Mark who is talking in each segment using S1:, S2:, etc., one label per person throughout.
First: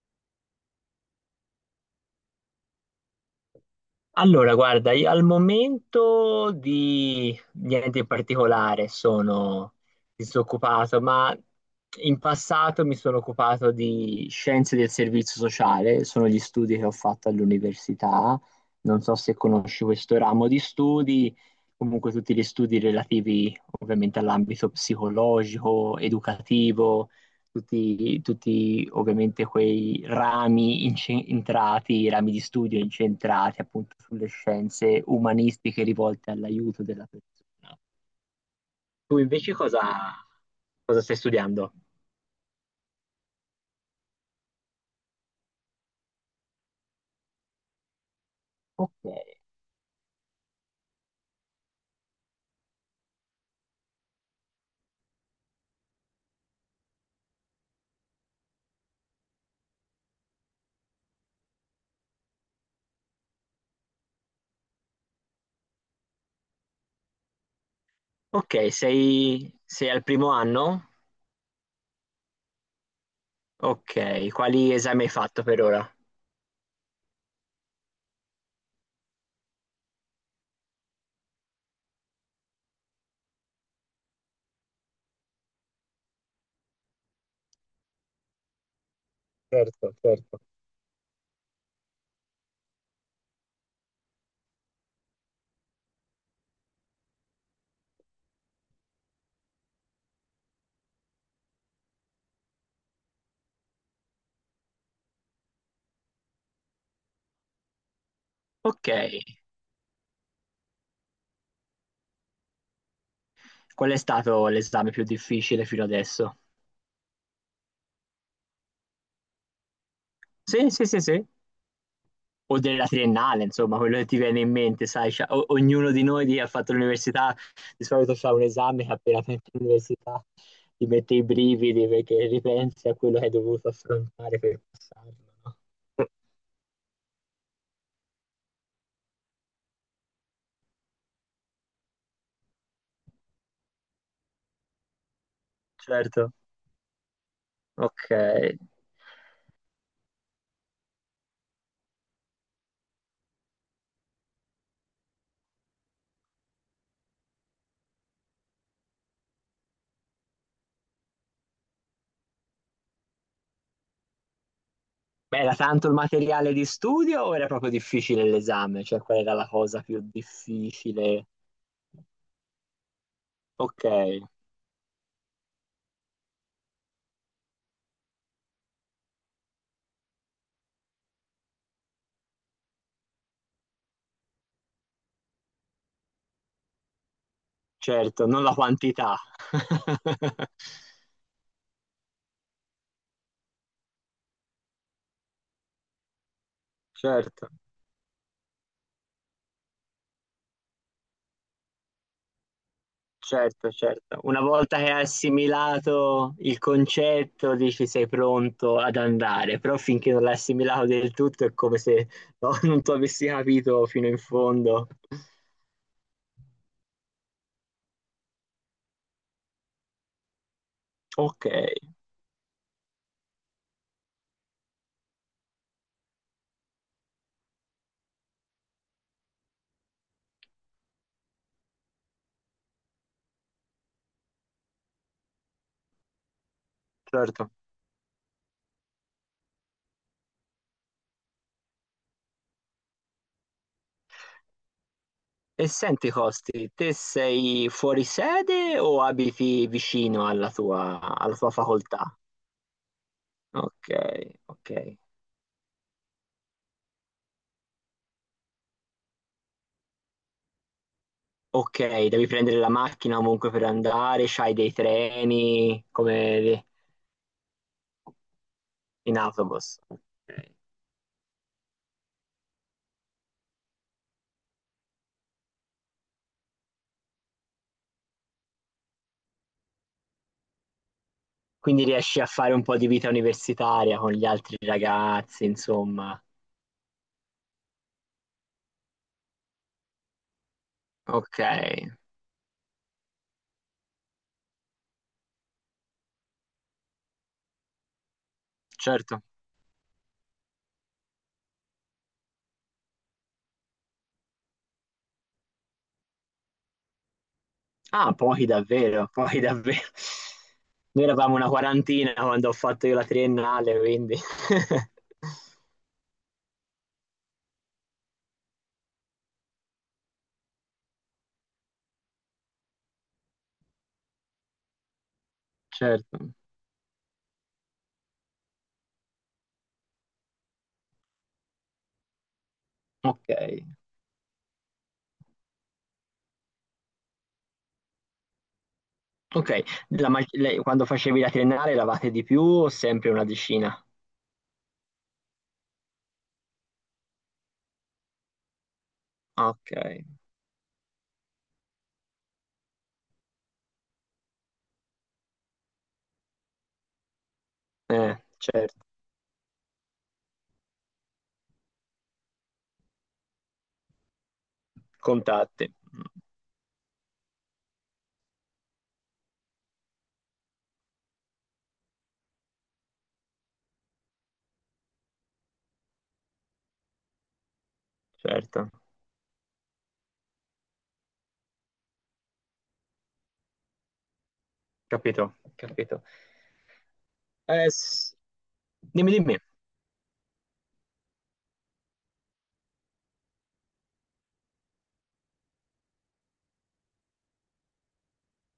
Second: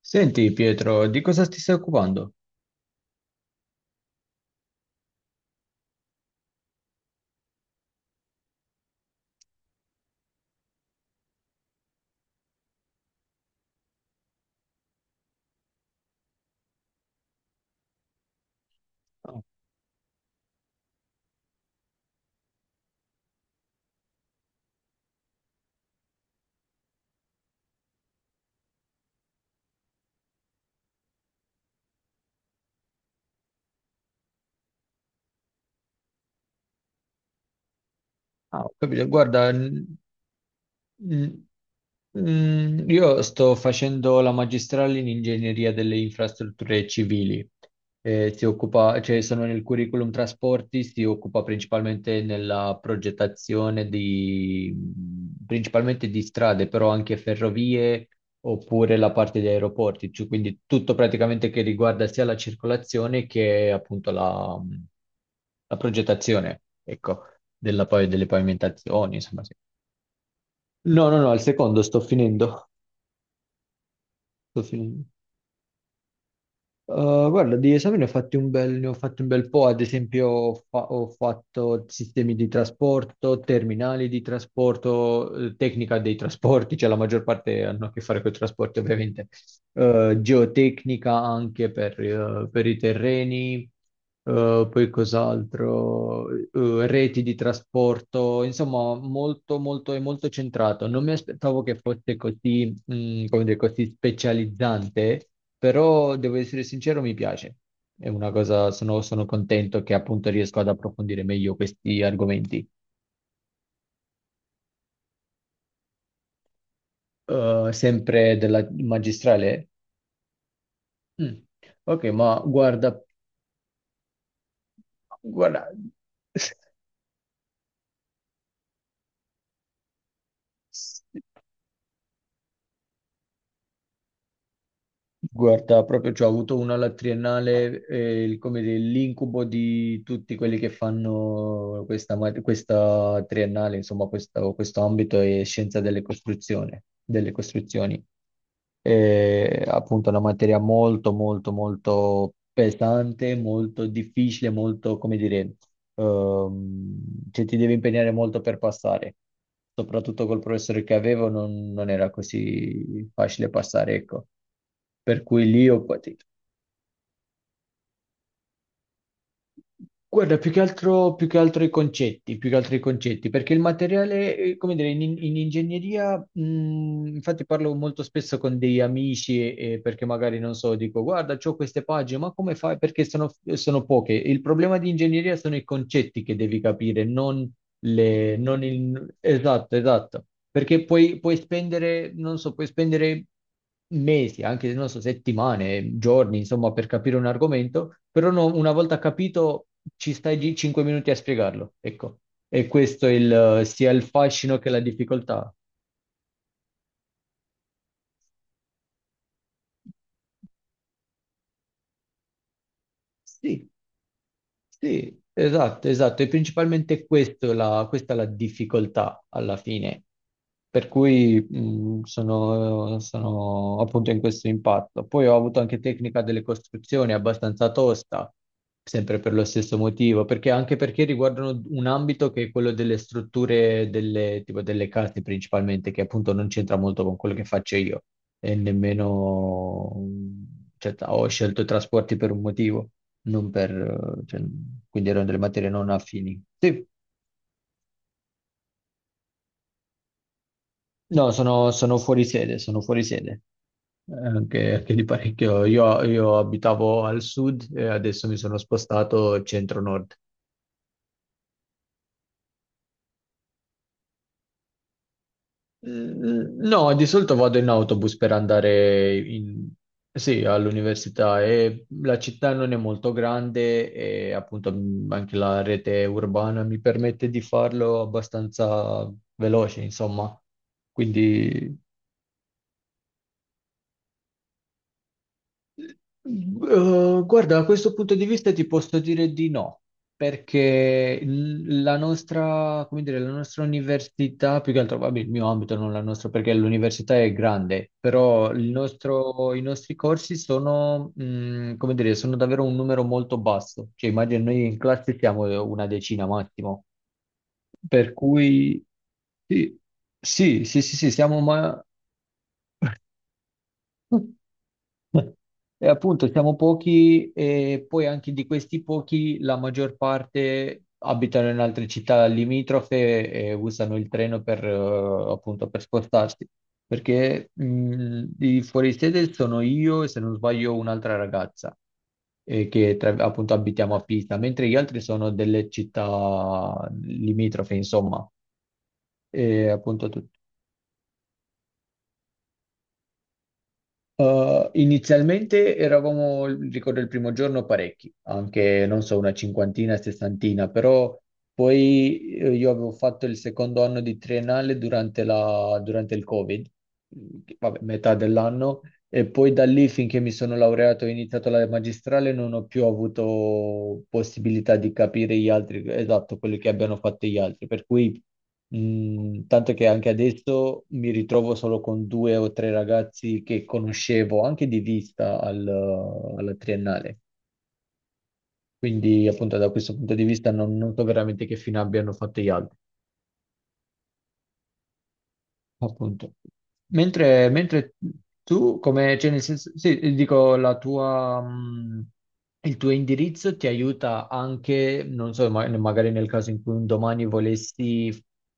S1: Senti Pietro, di cosa ti stai occupando?
S2: Allora, guarda, io al momento di niente in particolare sono disoccupato, ma in passato mi sono occupato di scienze del servizio sociale, sono gli studi che ho fatto all'università, non so se conosci questo ramo di studi, comunque tutti gli studi relativi ovviamente all'ambito psicologico, educativo, tutti ovviamente quei rami di studio incentrati appunto sulle scienze umanistiche rivolte all'aiuto della persona.
S1: Ah, ho capito.
S2: Tu
S1: Guarda,
S2: invece cosa, cosa stai
S1: Mm,
S2: studiando?
S1: io sto facendo la magistrale in ingegneria delle infrastrutture civili. Si occupa,
S2: Ok,
S1: cioè sono nel curriculum trasporti, si occupa principalmente nella progettazione di, principalmente di strade, però anche ferrovie oppure la parte di aeroporti, cioè, quindi tutto praticamente che riguarda sia la circolazione che appunto la, la progettazione, ecco, della, poi, delle
S2: ok,
S1: pavimentazioni, insomma.
S2: sei,
S1: Sì.
S2: sei al primo anno?
S1: No, no, no, il secondo sto finendo.
S2: Ok,
S1: Sto
S2: quali esami
S1: finendo.
S2: hai fatto per ora?
S1: Guarda, di esami ne ho fatti un bel po', ad esempio ho fatto sistemi di trasporto, terminali di trasporto, tecnica dei trasporti, cioè la maggior parte hanno a che fare con i trasporti ovviamente.
S2: Certo, certo.
S1: Geotecnica anche per i terreni, poi cos'altro, reti di trasporto, insomma molto è molto centrato. Non mi aspettavo che fosse così come dire, così specializzante, però devo essere sincero, mi piace. È una cosa,
S2: Ok,
S1: sono contento che appunto riesco ad approfondire meglio questi argomenti.
S2: qual è stato l'esame più difficile fino adesso?
S1: Sempre della magistrale?
S2: Sì, sì, sì, sì.
S1: Mm. Ok, ma
S2: O della
S1: guarda,
S2: triennale, insomma, quello che ti viene in mente, sai,
S1: guarda,
S2: ognuno di noi che ha fatto l'università di solito fa un esame che appena finisce l'università ti mette i brividi perché ripensi a quello che hai dovuto affrontare per passarlo, no?
S1: Guarda, proprio cioè, ho avuto una alla triennale, come dire, l'incubo di tutti quelli che fanno questa triennale, insomma, questo ambito è scienza delle
S2: Certo,
S1: costruzioni, delle costruzioni.
S2: ok.
S1: È appunto una materia molto, molto, molto pesante, molto difficile, molto, come dire, ehm, cioè, ti devi impegnare molto per passare. Soprattutto col professore che avevo non era così facile passare, ecco, per
S2: Beh,
S1: cui
S2: era
S1: lì ho
S2: tanto il
S1: patito.
S2: materiale di studio o era proprio difficile l'esame? Cioè, qual era la cosa più
S1: Guarda, più
S2: difficile?
S1: che altro i concetti, più che altro i concetti, perché il
S2: Ok,
S1: materiale, come dire, in ingegneria, infatti parlo molto spesso con degli amici, perché magari non so, dico, guarda, c'ho queste pagine, ma come fai? Perché sono, sono poche. Il problema di ingegneria sono i concetti che devi capire, non
S2: certo, non la quantità.
S1: esatto, esatto, perché puoi spendere, non so, puoi spendere mesi, anche non so, settimane, giorni, insomma, per capire un
S2: Certo.
S1: argomento, però una volta capito ci stai lì 5 minuti a spiegarlo, ecco. E questo è il,
S2: Certo,
S1: sia il
S2: certo. Una
S1: fascino che
S2: volta
S1: la
S2: che hai
S1: difficoltà.
S2: assimilato il concetto, dici sei pronto ad andare, però finché non l'hai assimilato del tutto è come se no, non tu avessi
S1: Sì.
S2: capito fino in fondo.
S1: Sì, esatto, esatto, e principalmente questa è la difficoltà alla fine, per cui
S2: Ok,
S1: sono, sono appunto in questo impatto. Poi ho avuto anche tecnica delle costruzioni abbastanza tosta, sempre per lo stesso motivo, perché anche perché riguardano un ambito che è quello delle strutture delle, tipo delle case principalmente, che appunto non c'entra molto con quello che
S2: certo.
S1: faccio io, e nemmeno, cioè, ho scelto i trasporti per un motivo non per, cioè, quindi erano delle
S2: E
S1: materie non
S2: senti,
S1: affini.
S2: Costi,
S1: Sì,
S2: te sei fuori sede o abiti vicino alla tua,
S1: no,
S2: alla tua
S1: sono, sono
S2: facoltà?
S1: fuori sede, sono fuori sede.
S2: Ok, ok.
S1: Anche, anche di parecchio. Io abitavo al sud e adesso mi sono spostato centro-nord.
S2: Ok, devi prendere la macchina comunque per andare, c'hai dei treni
S1: Mm,
S2: come
S1: no, di solito vado in autobus per andare
S2: in autobus. Ok.
S1: sì, all'università e la città non è molto grande e appunto mm, anche la rete urbana mi permette di farlo abbastanza veloce, insomma. Quindi
S2: Quindi riesci a fare un po' di vita universitaria con gli altri ragazzi, insomma.
S1: Eh, guarda, da questo punto di vista ti posso dire di no, perché
S2: Ok,
S1: la nostra, come dire, la nostra università, più che altro, vabbè, il mio ambito, non la nostra, perché l'università è grande, però
S2: certo.
S1: i nostri corsi sono, come dire, sono davvero un numero molto basso. Cioè, immagino noi in classe siamo una decina massimo, per
S2: Ah, pochi
S1: cui
S2: davvero, pochi
S1: sì,
S2: davvero.
S1: sì, sì, sì,
S2: Noi
S1: sì,
S2: eravamo
S1: siamo
S2: una
S1: ma...
S2: quarantina quando ho fatto io la triennale, quindi
S1: E appunto siamo pochi e poi anche di questi pochi la maggior parte abitano in altre città limitrofe e usano il treno per, appunto, per
S2: certo.
S1: spostarsi. Perché di fuori sede sono io e se non sbaglio un'altra ragazza
S2: Ok,
S1: appunto abitiamo a Pisa, mentre gli altri sono delle città limitrofe, insomma.
S2: ok.
S1: E appunto
S2: Quando facevi la triennale eravate di più o sempre una decina?
S1: Inizialmente eravamo, ricordo il primo giorno, parecchi, anche non so, una
S2: Ah, ok,
S1: cinquantina, sessantina, però poi io avevo fatto il secondo anno di triennale durante il Covid, mm, vabbè, metà dell'anno,
S2: certo.
S1: e poi da lì finché mi sono laureato e ho iniziato la magistrale non ho più avuto possibilità di capire gli
S2: Contatti,
S1: altri, esatto, quello che abbiano fatto gli altri, per cui mm, tanto che anche adesso mi ritrovo solo con due o tre ragazzi che conoscevo anche di vista alla triennale.
S2: certo.
S1: Quindi, appunto, da questo punto di vista non, non so veramente che fine abbiano fatto gli altri.
S2: Capito, capito.
S1: Appunto.
S2: Eh,
S1: Mentre
S2: s-
S1: tu,
S2: Dimmi,
S1: come, cioè
S2: dimmi.
S1: nel senso, sì, dico, la tua, il tuo indirizzo ti aiuta anche, non so, magari nel caso in cui un domani volessi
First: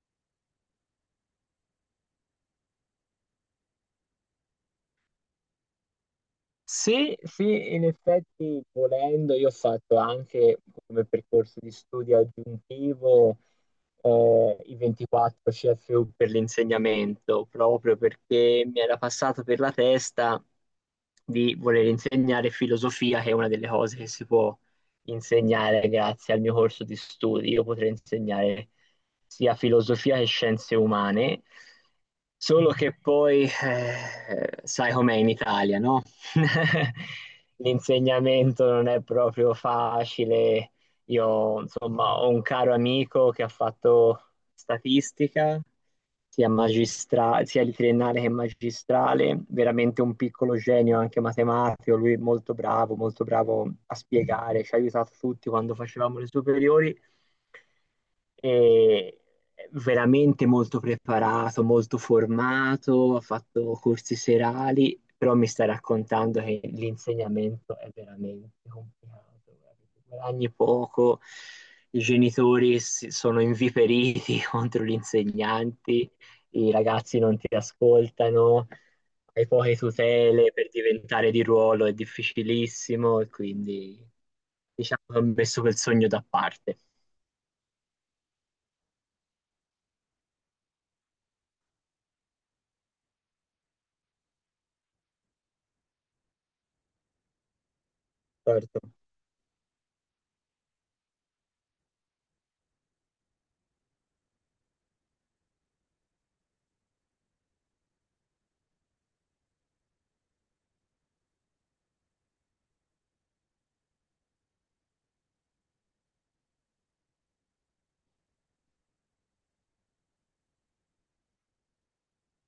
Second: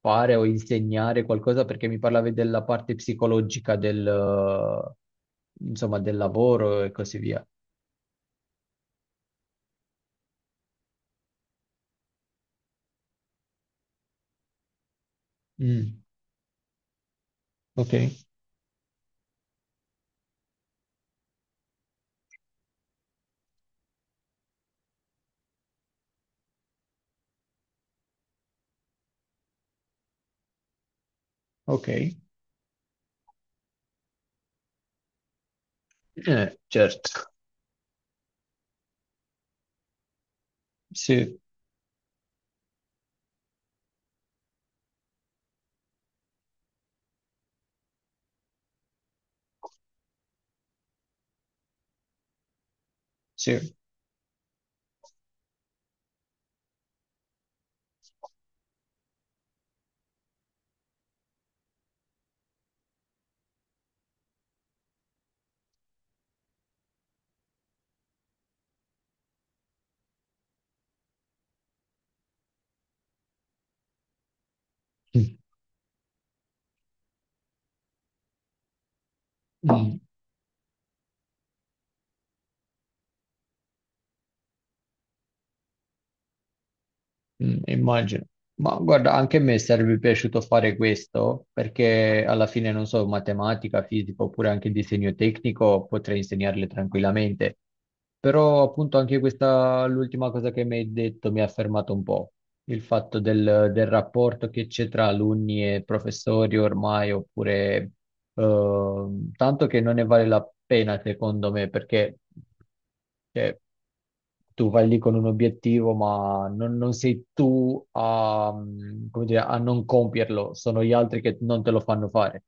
S1: fare o insegnare qualcosa, perché mi parlavi della parte psicologica del, insomma, del lavoro e
S2: Sì,
S1: così via.
S2: sì, in effetti volendo io ho fatto anche come percorso di studio aggiuntivo, i 24
S1: Mm,
S2: CFU per l'insegnamento,
S1: ok,
S2: proprio perché mi era passato per la testa di voler insegnare filosofia, che è una delle cose che si può insegnare grazie al mio corso di studi. Io potrei insegnare sia filosofia che scienze umane,
S1: ok.
S2: solo che poi, sai com'è in Italia, no?
S1: Certo,
S2: L'insegnamento non è proprio facile,
S1: sì,
S2: io, insomma, ho un caro amico che ha fatto statistica, sia magistrale, sia di triennale che magistrale, veramente un piccolo genio anche matematico, lui è molto bravo
S1: sì.
S2: a spiegare, ci ha aiutato tutti quando facevamo le superiori e veramente molto preparato, molto formato, ha fatto corsi serali, però mi stai raccontando che l'insegnamento è veramente complicato, guarda, tu guadagni poco, i genitori sono inviperiti contro gli insegnanti, i ragazzi non ti ascoltano, hai poche
S1: Mm.
S2: tutele per diventare di ruolo, è difficilissimo e quindi diciamo che ho messo quel sogno da parte.
S1: Mm, immagino. Ma guarda, anche a me sarebbe piaciuto fare questo perché alla fine, non so, matematica, fisica oppure anche disegno tecnico potrei insegnarle tranquillamente. Però
S2: Certo.
S1: appunto anche questa, l'ultima cosa che mi hai detto mi ha fermato un po', il fatto del, del rapporto che c'è tra alunni e professori ormai, oppure tanto che non ne vale la pena, secondo me, perché cioè, tu vai lì con un obiettivo, ma non, non sei tu a, mm, come dire, a non compierlo, sono gli altri che non te lo fanno fare.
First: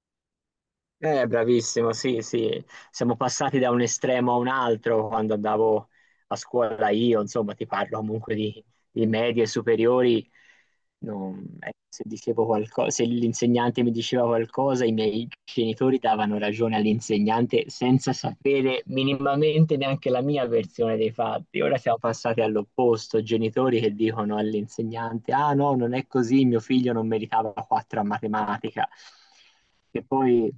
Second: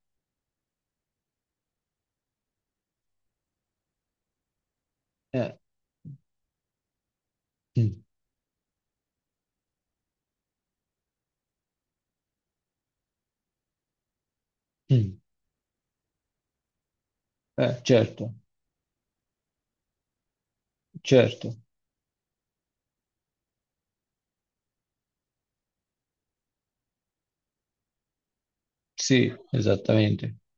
S2: Bravissimo, sì, sì, siamo passati da un estremo a un altro quando
S1: Eh,
S2: andavo a scuola io, insomma, ti parlo
S1: Mm,
S2: comunque di medie superiori, se dicevo qualcosa, se l'insegnante mi diceva qualcosa, i
S1: mm.
S2: miei genitori davano ragione all'insegnante senza
S1: Certo,
S2: sapere minimamente neanche la mia versione dei
S1: certo,
S2: fatti. Ora siamo passati all'opposto, genitori che dicono all'insegnante, ah no, non è così, mio figlio non meritava 4 a matematica.
S1: sì,
S2: Che
S1: esattamente.
S2: poi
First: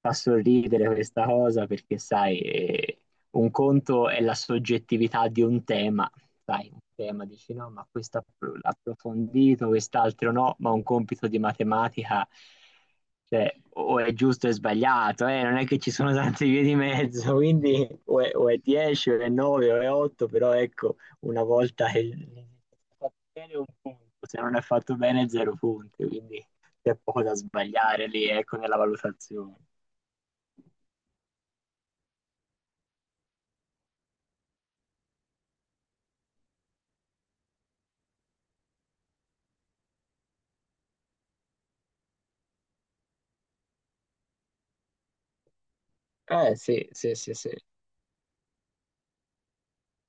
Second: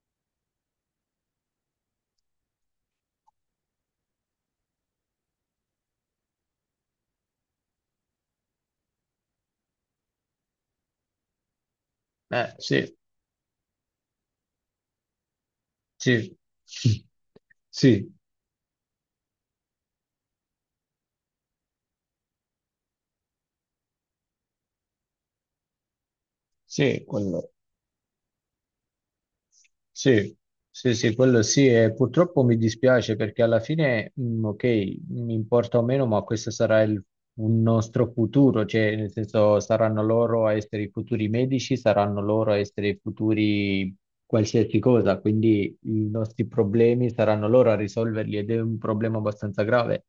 S2: fa sorridere questa cosa perché, sai, un conto è la soggettività di un tema, sai, un tema dici no, ma questo approfondito, quest'altro no, ma un compito di matematica,
S1: Sì,
S2: cioè, o è giusto o è sbagliato, non è che ci sono
S1: sì,
S2: tante vie di mezzo, quindi
S1: sì,
S2: o è 10 o è 9 o è 8, però ecco, una volta che è fatto bene un punto, se non è fatto bene zero punti, quindi c'è
S1: sì,
S2: poco da
S1: quello.
S2: sbagliare lì, ecco, nella valutazione.
S1: Sì, sì, sì, quello sì, e purtroppo mi dispiace perché alla fine, mm, ok, mi importa o meno, ma questo sarà il, un nostro futuro, cioè nel senso saranno loro a essere i futuri medici, saranno loro a essere i futuri qualsiasi cosa, quindi i nostri
S2: Eh sì,
S1: problemi
S2: sì, sì,
S1: saranno
S2: sì.
S1: loro a risolverli ed è un problema abbastanza grave.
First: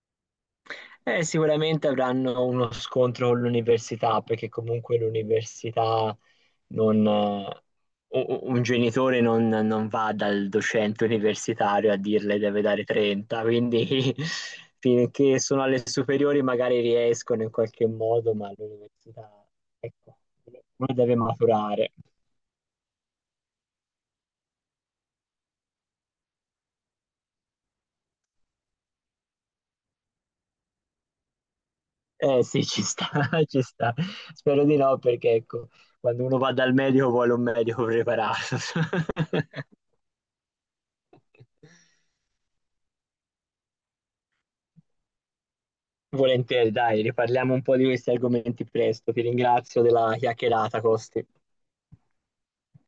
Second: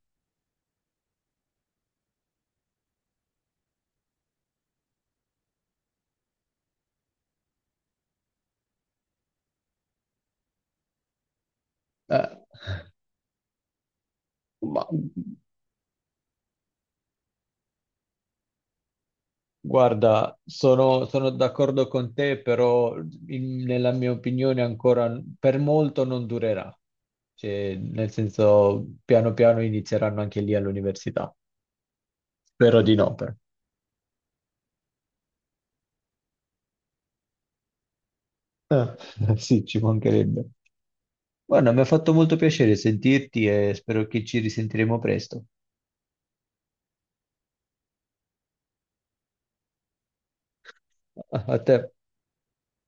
S2: Sicuramente avranno uno scontro con l'università, perché comunque l'università non... un genitore non va dal docente universitario a
S1: Eh,
S2: dirle deve dare 30, quindi
S1: ma
S2: finché sono alle superiori magari riescono in qualche modo, ma all'università, ecco,
S1: guarda,
S2: uno
S1: sono,
S2: deve
S1: sono d'accordo
S2: maturare.
S1: con te, però nella mia opinione ancora per molto non durerà. Cioè, nel senso, piano piano inizieranno anche lì all'università.
S2: Eh sì,
S1: Spero
S2: ci
S1: di
S2: sta,
S1: no, però.
S2: ci sta. Spero di no, perché ecco, quando uno va dal medico vuole un medico preparato.
S1: Sì, ci mancherebbe. Guarda, mi ha fatto molto piacere sentirti e spero che ci risentiremo presto.
S2: Volentieri, dai, riparliamo un po' di questi argomenti presto. Ti ringrazio della chiacchierata, Costi.
S1: A a te.